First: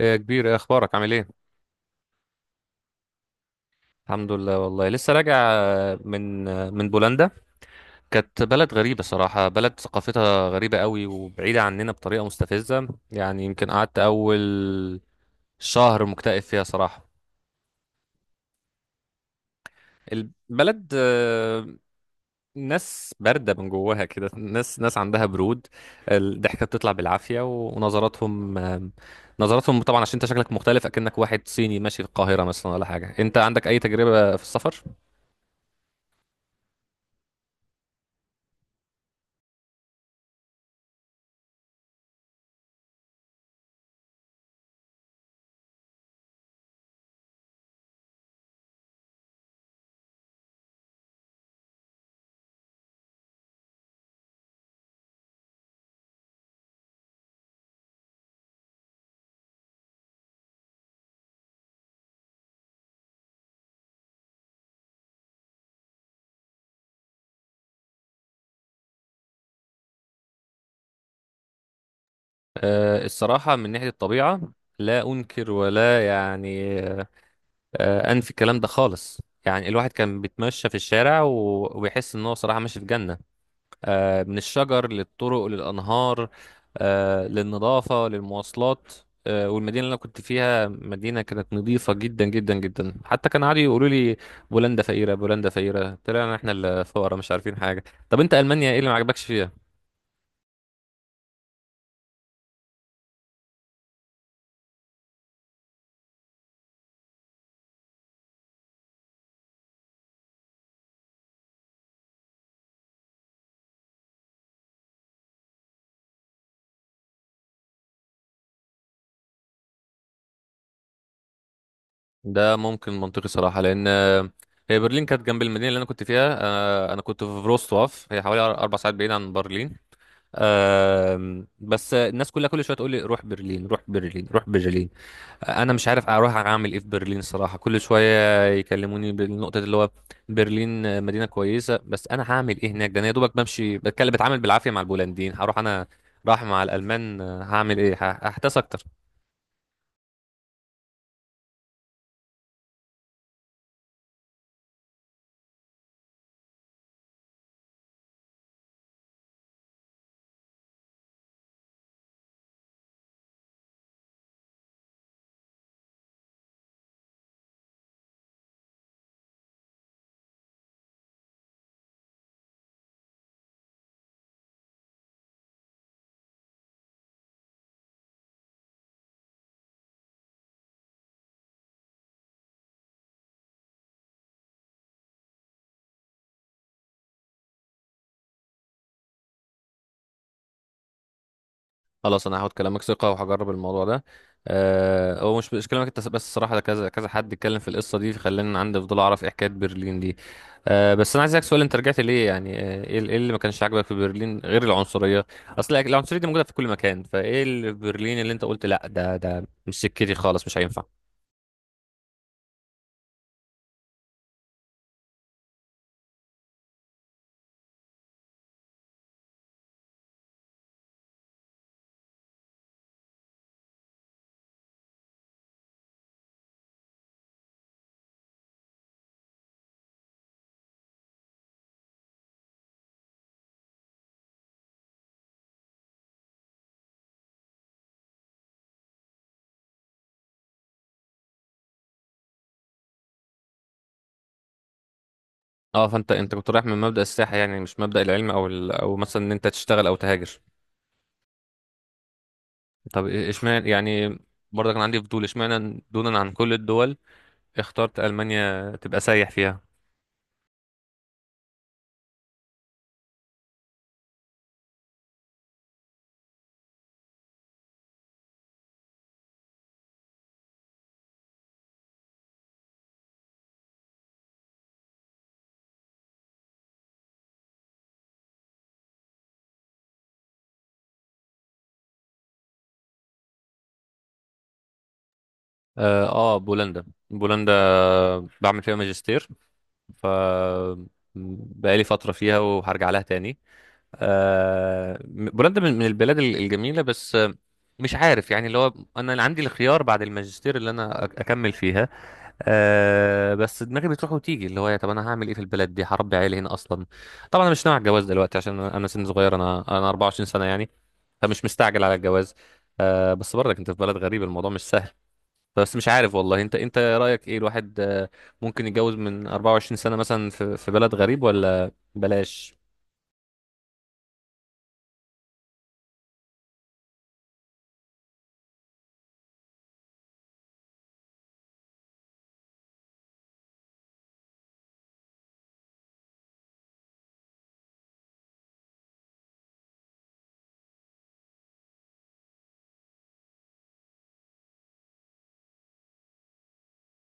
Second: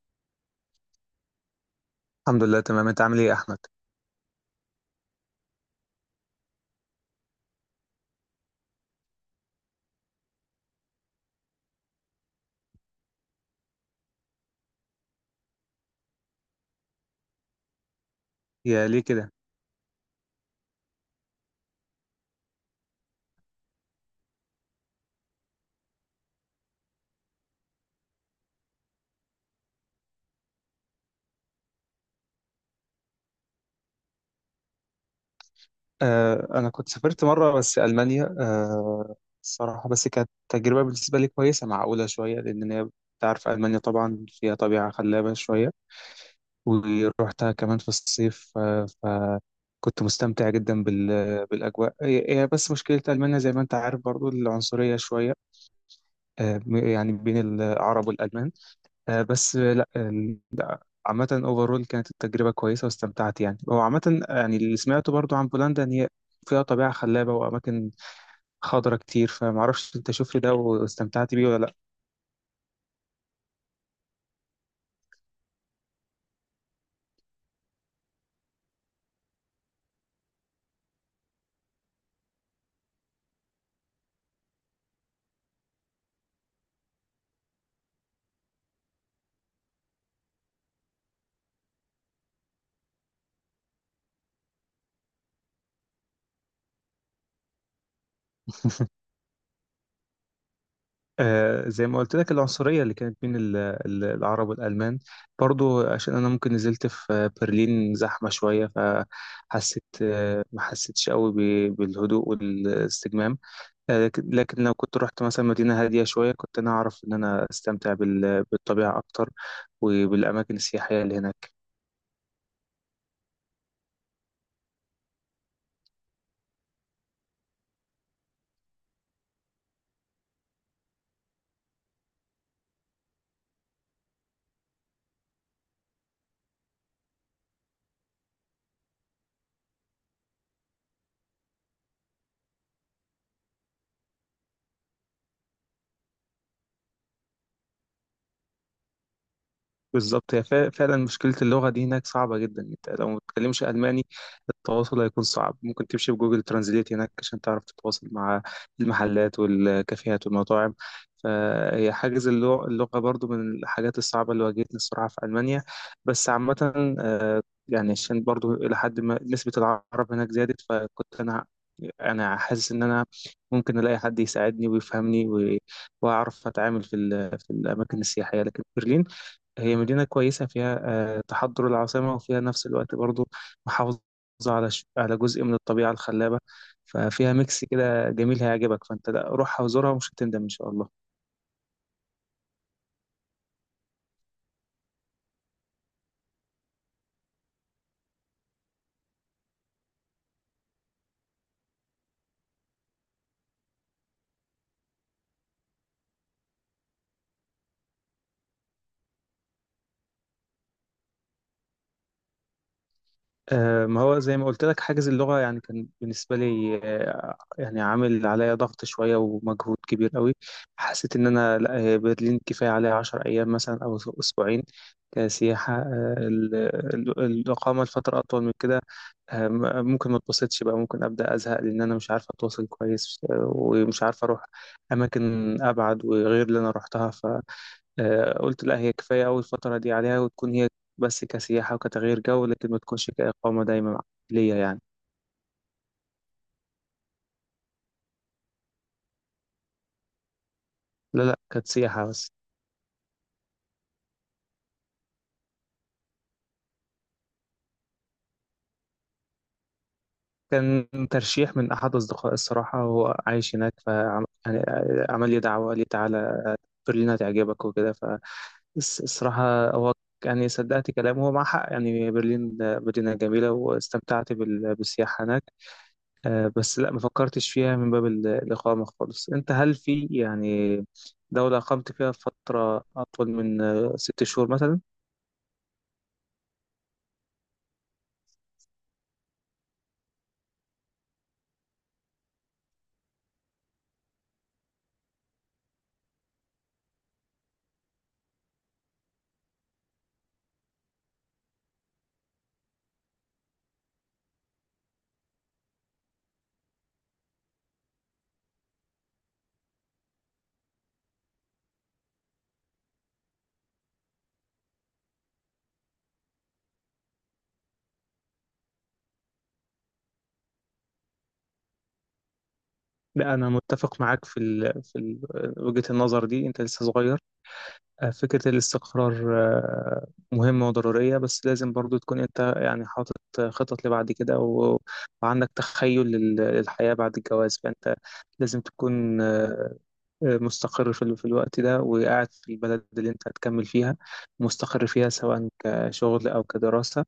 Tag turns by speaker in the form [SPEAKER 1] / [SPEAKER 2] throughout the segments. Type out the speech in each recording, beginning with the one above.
[SPEAKER 1] إيه يا كبير، إيه اخبارك، عامل ايه؟
[SPEAKER 2] الحمد لله، تمام. انت عامل ايه يا احمد؟
[SPEAKER 1] الحمد لله، والله لسه راجع من بولندا. كانت بلد غريبة صراحة، بلد ثقافتها غريبة قوي وبعيدة عننا بطريقة مستفزة، يعني يمكن قعدت اول شهر مكتئب فيها صراحة.
[SPEAKER 2] يا ليه كده؟
[SPEAKER 1] البلد ناس باردة من جواها كده، ناس ناس عندها برود. الضحكة بتطلع بالعافية، ونظراتهم آه، نظراتهم طبعا عشان انت شكلك مختلف، اكنك واحد صيني ماشي في القاهرة مثلا ولا حاجة. انت عندك اي تجربة في السفر؟
[SPEAKER 2] أنا كنت سافرت مرة بس ألمانيا. الصراحة بس كانت تجربة بالنسبة لي كويسة، معقولة شوية، لأن هي أنت عارف ألمانيا طبعا فيها طبيعة خلابة شوية، ورحتها كمان في الصيف. فكنت مستمتع جدا بالأجواء هي هي، بس مشكلة ألمانيا زي ما أنت عارف برضو العنصرية شوية، يعني بين العرب والألمان. آه، بس آه، لا، عامة اوفرول كانت التجربة كويسة واستمتعت. يعني هو عامة، يعني اللي سمعته برضو عن بولندا ان هي فيها طبيعة خلابة وأماكن خضرة كتير، فمعرفش أنت شفت ده واستمتعت بيه ولا لأ؟
[SPEAKER 1] الصراحة من ناحية الطبيعة، لا أنكر ولا يعني أنفي الكلام ده خالص. يعني الواحد كان بيتمشى في الشارع و- وبيحس إن هو صراحة ماشي في جنة، من الشجر للطرق للأنهار، للنظافة للمواصلات. والمدينة اللي أنا كنت فيها، مدينة كانت نظيفة جدا جدا جدا. حتى كان عادي يقولوا لي بولندا فقيرة، بولندا فقيرة، طلعنا إحنا اللي فقراء مش عارفين حاجة. طب أنت ألمانيا إيه اللي ما عجبكش فيها؟
[SPEAKER 2] زي ما قلت لك العنصرية اللي كانت بين العرب والألمان، برضو عشان أنا ممكن نزلت في برلين زحمة شوية، فحسيت ما حسيتش قوي بالهدوء والاستجمام. لكن لو كنت رحت مثلا مدينة هادية شوية كنت أنا أعرف إن أنا أستمتع بالطبيعة أكتر وبالأماكن السياحية اللي هناك.
[SPEAKER 1] ده ممكن منطقي صراحة لأن هي برلين كانت جنب المدينة اللي أنا كنت فيها. أنا كنت في فروستواف، هي حوالي 4 ساعات بعيد عن برلين. بس الناس كلها كل شوية تقول لي روح برلين، روح برلين، روح برلين. أنا مش عارف أروح أعمل إيه في برلين صراحة، كل شوية يكلموني بالنقطة اللي هو برلين مدينة كويسة، بس أنا هعمل إيه هناك؟ ده أنا يا دوبك بمشي بتكلم بتعامل بالعافية مع البولنديين، هروح أنا راح مع الألمان، هعمل إيه؟ هحتاس أكتر.
[SPEAKER 2] بالظبط، هي فعلا مشكلة اللغة دي هناك صعبة جدا. أنت لو ما بتتكلمش ألماني التواصل هيكون صعب، ممكن تمشي بجوجل ترانزليت هناك عشان تعرف تتواصل مع المحلات والكافيهات والمطاعم. فهي حاجز اللغة برضو من الحاجات الصعبة اللي واجهتني الصراحة في ألمانيا. بس عامة، يعني عشان برضو إلى حد ما نسبة العرب هناك زادت، فكنت أنا حاسس إن أنا ممكن ألاقي حد يساعدني ويفهمني وأعرف أتعامل في الأماكن السياحية. لكن برلين هي مدينة كويسة فيها تحضر العاصمة، وفيها نفس الوقت برضو محافظة على جزء من الطبيعة الخلابة. ففيها ميكس كده جميل هيعجبك، فأنت لا، روحها وزورها ومش هتندم إن شاء الله.
[SPEAKER 1] خلاص انا هاخد كلامك ثقه وهجرب الموضوع ده. هو مش كلامك انت بس الصراحه، ده كذا كذا حد اتكلم في القصه دي فخلاني عندي فضول اعرف ايه حكايه برلين دي. بس انا عايز اسالك سؤال، انت رجعت ليه يعني؟ إيه اللي ما كانش عاجبك في برلين غير العنصريه؟ اصل العنصريه دي موجوده في كل مكان، فايه اللي في برلين اللي انت قلت لا، ده مش سكتي خالص، مش هينفع.
[SPEAKER 2] ما هو زي ما قلت لك حاجز اللغة يعني كان بالنسبة لي، يعني عامل عليا ضغط شوية ومجهود كبير قوي. حسيت إن أنا لا، هي برلين كفاية عليا 10 أيام مثلا أو أسبوعين كسياحة. الإقامة لفترة أطول من كده ممكن ما اتبسطش بقى، ممكن أبدأ أزهق، لأن أنا مش عارف أتواصل كويس، ومش عارف أروح أماكن أبعد وغير اللي أنا روحتها. قلت لا، هي كفاية أوي الفترة دي عليها، وتكون هي بس كسياحة وكتغيير جو، لكن ما تكونش كإقامة دايما ليا يعني.
[SPEAKER 1] اه فانت كنت رايح من مبدا السياحه، يعني مش مبدا العلم او مثلا ان انت تشتغل او تهاجر.
[SPEAKER 2] لا لا، كانت سياحة بس.
[SPEAKER 1] طب اشمعنى يعني؟ برضه كان عندي فضول، اشمعنى دونا عن كل الدول اخترت ألمانيا تبقى سايح فيها؟
[SPEAKER 2] كان ترشيح من أحد أصدقائي الصراحة، وهو عايش هناك فعمل لي دعوة، قال لي تعالى برلين هتعجبك وكده. فالصراحة هو يعني صدقت كلامه، هو مع حق، يعني برلين مدينة جميلة واستمتعت بالسياحة هناك. بس لا ما فكرتش فيها من باب الإقامة خالص. أنت هل في يعني دولة أقمت فيها فترة أطول من 6 شهور مثلا؟
[SPEAKER 1] اه، بولندا بولندا، بعمل فيها ماجستير. ف بقالي فترة فيها وهرجع لها تاني. آه، بولندا من البلاد الجميلة، بس مش عارف يعني، اللي هو انا اللي عندي الخيار بعد الماجستير اللي انا اكمل فيها. بس دماغي بتروح وتيجي، اللي هو يا طب انا هعمل ايه في البلد دي؟ هربي عيالي هنا اصلا؟ طبعا انا مش ناوي على الجواز دلوقتي عشان انا سن صغير، انا 24 سنة يعني، فمش مستعجل على الجواز. بس برضك انت في بلد غريب، الموضوع مش سهل. بس مش عارف والله، انت رأيك ايه؟ الواحد ممكن يتجوز من 24 سنة مثلا في بلد غريب ولا بلاش؟
[SPEAKER 2] لا، أنا متفق معاك في وجهة النظر دي. أنت لسه صغير، فكرة الاستقرار مهمة وضرورية، بس لازم برضو تكون أنت يعني حاطط خطط لبعد كده و... وعندك تخيل للحياة بعد الجواز. فأنت لازم تكون مستقر في الوقت ده، وقاعد في البلد اللي انت هتكمل فيها، مستقر فيها سواء كشغل او كدراسة.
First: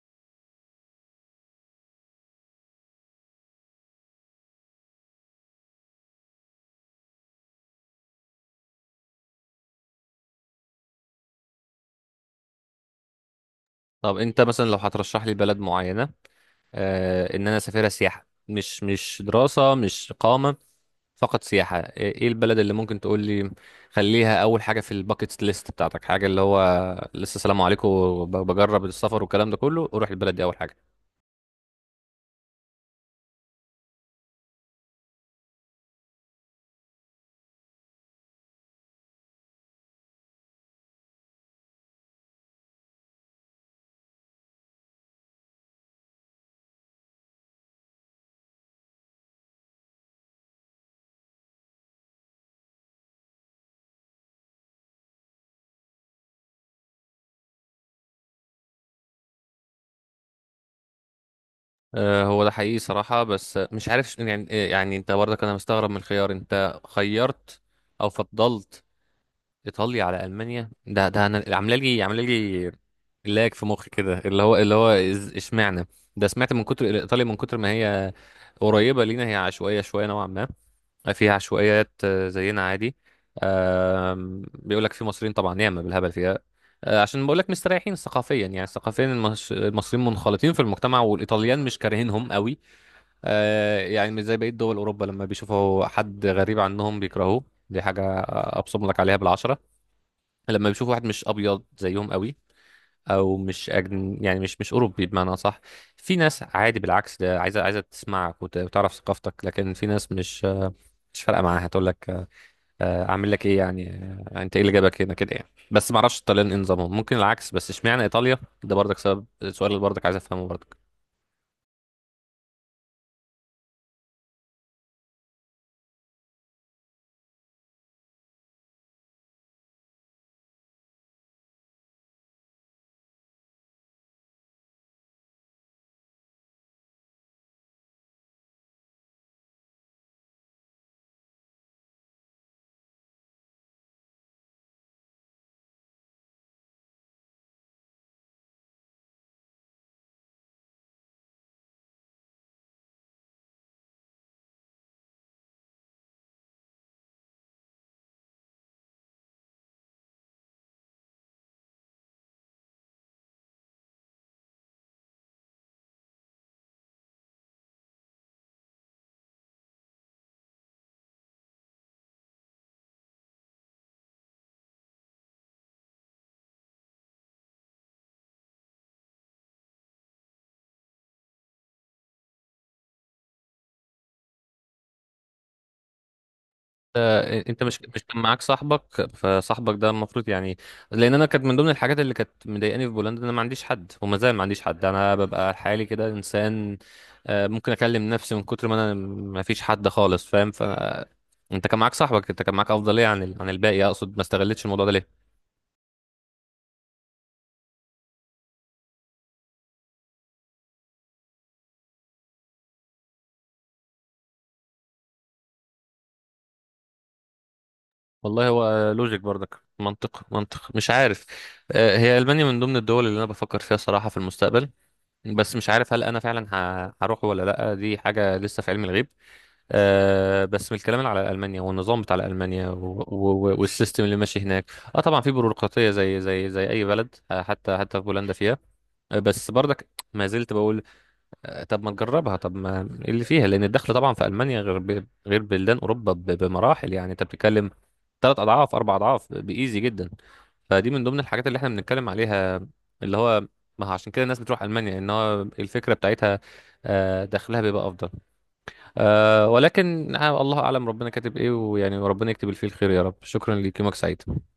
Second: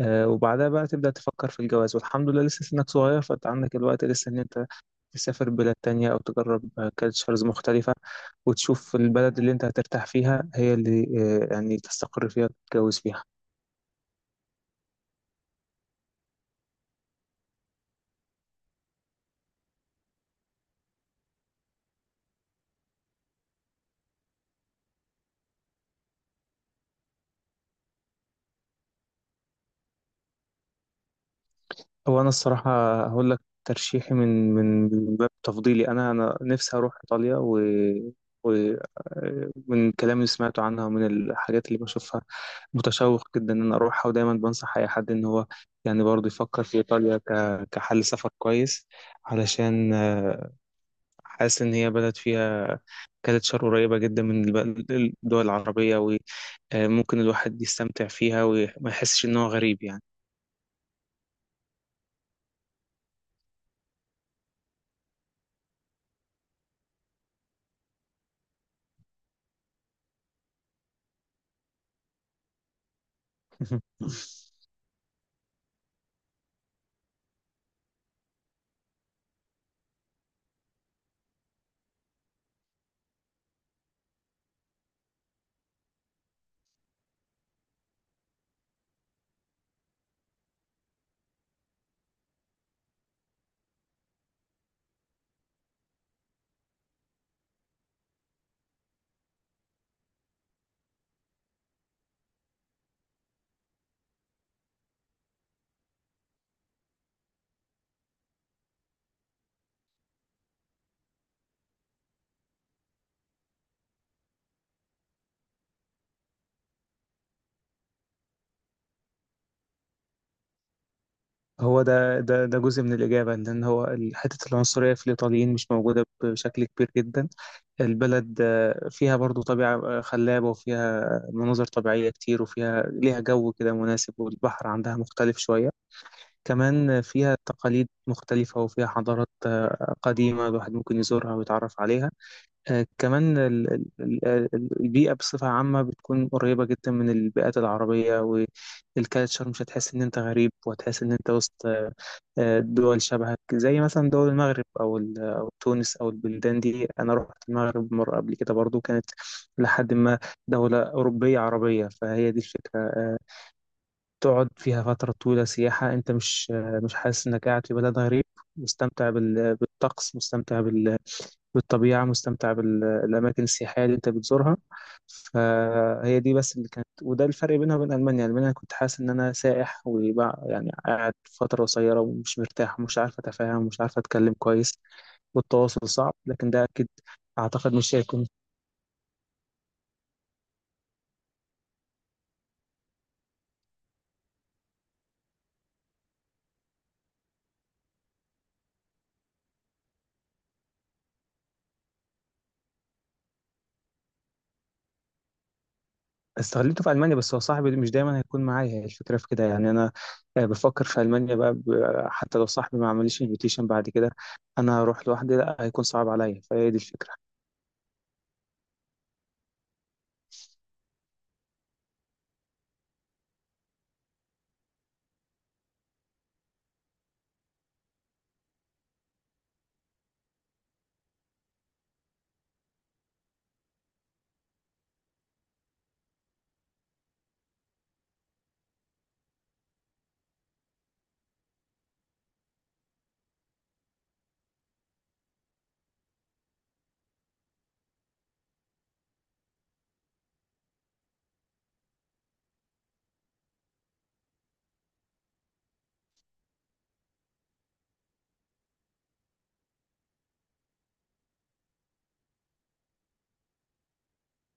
[SPEAKER 2] وبعدها بقى تبدأ تفكر في الجواز، والحمد لله لسه سنك صغير، فانت عندك الوقت لسه ان انت تسافر بلاد تانية او تجرب كالتشرز مختلفة، وتشوف البلد اللي انت هترتاح فيها هي اللي يعني تستقر فيها وتتجوز فيها.
[SPEAKER 1] طب انت مثلا لو هترشح لي بلد معينة، ان انا اسافرها سياحة، مش دراسة، مش إقامة، فقط سياحة، ايه البلد اللي ممكن تقول لي خليها اول حاجة في الباكيت ليست بتاعتك؟ حاجة اللي هو لسه سلام عليكم بجرب السفر والكلام ده كله، اروح البلد دي اول حاجة.
[SPEAKER 2] هو انا الصراحه هقول لك ترشيحي من باب تفضيلي، انا نفسي اروح ايطاليا. و ومن الكلام اللي سمعته عنها ومن الحاجات اللي بشوفها متشوق جدا ان انا اروحها، ودايما بنصح اي حد ان هو يعني برضه يفكر في ايطاليا كحل سفر كويس. علشان حاسس ان هي بلد فيها كالتشر قريبه جدا من الدول العربيه، وممكن الواحد يستمتع فيها وما يحسش ان هو غريب يعني.
[SPEAKER 1] هو ده حقيقي صراحة، بس مش عارف يعني، يعني انت برضك، انا مستغرب من الخيار، انت خيرت او فضلت ايطاليا على المانيا. ده انا عامله لي لاج في مخي كده، اللي هو اشمعنى؟ ده سمعت من كتر ايطاليا، من كتر ما هي قريبة لينا، هي عشوائية شوية نوعا ما، فيها عشوائيات زينا عادي. بيقول لك في مصريين طبعا ياما بالهبل فيها. عشان بقول لك مستريحين ثقافيا، يعني ثقافيا المصريين منخلطين في المجتمع والايطاليان مش كارهينهم قوي. يعني مش زي بقية دول أوروبا لما بيشوفوا حد غريب عنهم بيكرهوه. دي حاجة أبصم لك عليها بالعشرة. لما بيشوفوا واحد مش أبيض زيهم قوي، أو مش أجن يعني مش أوروبي بمعنى صح، في ناس عادي بالعكس، ده عايزة تسمعك وتعرف ثقافتك، لكن في ناس مش فارقة معاها. هتقول لك أعمل لك إيه يعني؟ أنت إيه اللي جابك هنا كده يعني؟ بس معرفش الطليان إيه نظامهم، ممكن العكس. بس إشمعنى إيطاليا؟ ده برضك سبب السؤال اللي برضك عايز أفهمه برضك.
[SPEAKER 2] هو ده جزء من الإجابة، إن هو حتة العنصرية في الإيطاليين مش موجودة بشكل كبير جدا. البلد فيها برضو طبيعة خلابة، وفيها مناظر طبيعية كتير، وفيها ليها جو كده مناسب، والبحر عندها مختلف شوية كمان. فيها تقاليد مختلفة، وفيها حضارات قديمة الواحد ممكن يزورها ويتعرف عليها. كمان البيئة بصفة عامة بتكون قريبة جدا من البيئات العربية، والكالتشر مش هتحس إن أنت غريب، وهتحس إن أنت وسط دول شبهك، زي مثلا دول المغرب أو تونس أو البلدان دي. أنا رحت المغرب مرة قبل كده برضو، كانت لحد ما دولة أوروبية عربية. فهي دي الفكرة، تقعد فيها فترة طويلة سياحة أنت مش مش حاسس إنك قاعد في بلد غريب، مستمتع بالطقس، مستمتع بالطبيعة، مستمتع بالأماكن السياحية اللي أنت بتزورها. فهي دي بس اللي كانت، وده الفرق بينها وبين ألمانيا. ألمانيا كنت حاسس إن أنا سائح وبقى يعني قاعد فترة قصيرة ومش مرتاح ومش عارف أتفاهم ومش عارف أتكلم كويس والتواصل صعب، لكن ده أكيد.
[SPEAKER 1] انت
[SPEAKER 2] أعتقد
[SPEAKER 1] مش
[SPEAKER 2] مش
[SPEAKER 1] مش كان
[SPEAKER 2] هيكون.
[SPEAKER 1] معاك صاحبك؟ فصاحبك ده المفروض يعني، لان انا كانت من ضمن الحاجات اللي كانت مضايقاني في بولندا ان انا ما عنديش حد، وما زال ما عنديش حد، انا ببقى حالي كده انسان. ممكن اكلم نفسي من كتر ما انا ما فيش حد خالص، فاهم؟ انت كان معاك صاحبك، انت كان معاك افضليه عن الباقي اقصد، ما استغلتش الموضوع ده ليه؟
[SPEAKER 2] استغلته في ألمانيا، بس هو صاحبي مش دايما هيكون معايا، هي الفكرة في كده يعني. أنا بفكر في ألمانيا بقى، حتى لو صاحبي ما عمليش انفيتيشن بعد كده أنا هروح لوحدي، لا هيكون صعب عليا. فهي دي الفكرة
[SPEAKER 1] والله هو لوجيك برضك، منطق منطق، مش عارف. هي المانيا من ضمن الدول اللي انا بفكر فيها صراحه في المستقبل، بس مش عارف هل انا فعلا هروح ولا لا. دي حاجه لسه في علم الغيب. بس من الكلام اللي على المانيا والنظام بتاع المانيا والسيستم اللي ماشي هناك، طبعا في بيروقراطيه زي اي بلد، حتى في بولندا فيها. بس برضك ما زلت بقول، طب ما نجربها، طب ما إيه اللي فيها؟ لان الدخل طبعا في المانيا غير غير بلدان اوروبا بمراحل، يعني انت بتتكلم 3 اضعاف 4 اضعاف، بايزي جدا. فدي من ضمن الحاجات اللي احنا بنتكلم عليها، اللي هو ما هو عشان كده الناس بتروح المانيا، ان هو الفكره بتاعتها دخلها بيبقى افضل. ولكن الله اعلم ربنا كاتب ايه، ويعني وربنا يكتب الفيل خير يا رب. شكرا ليك، يومك سعيد.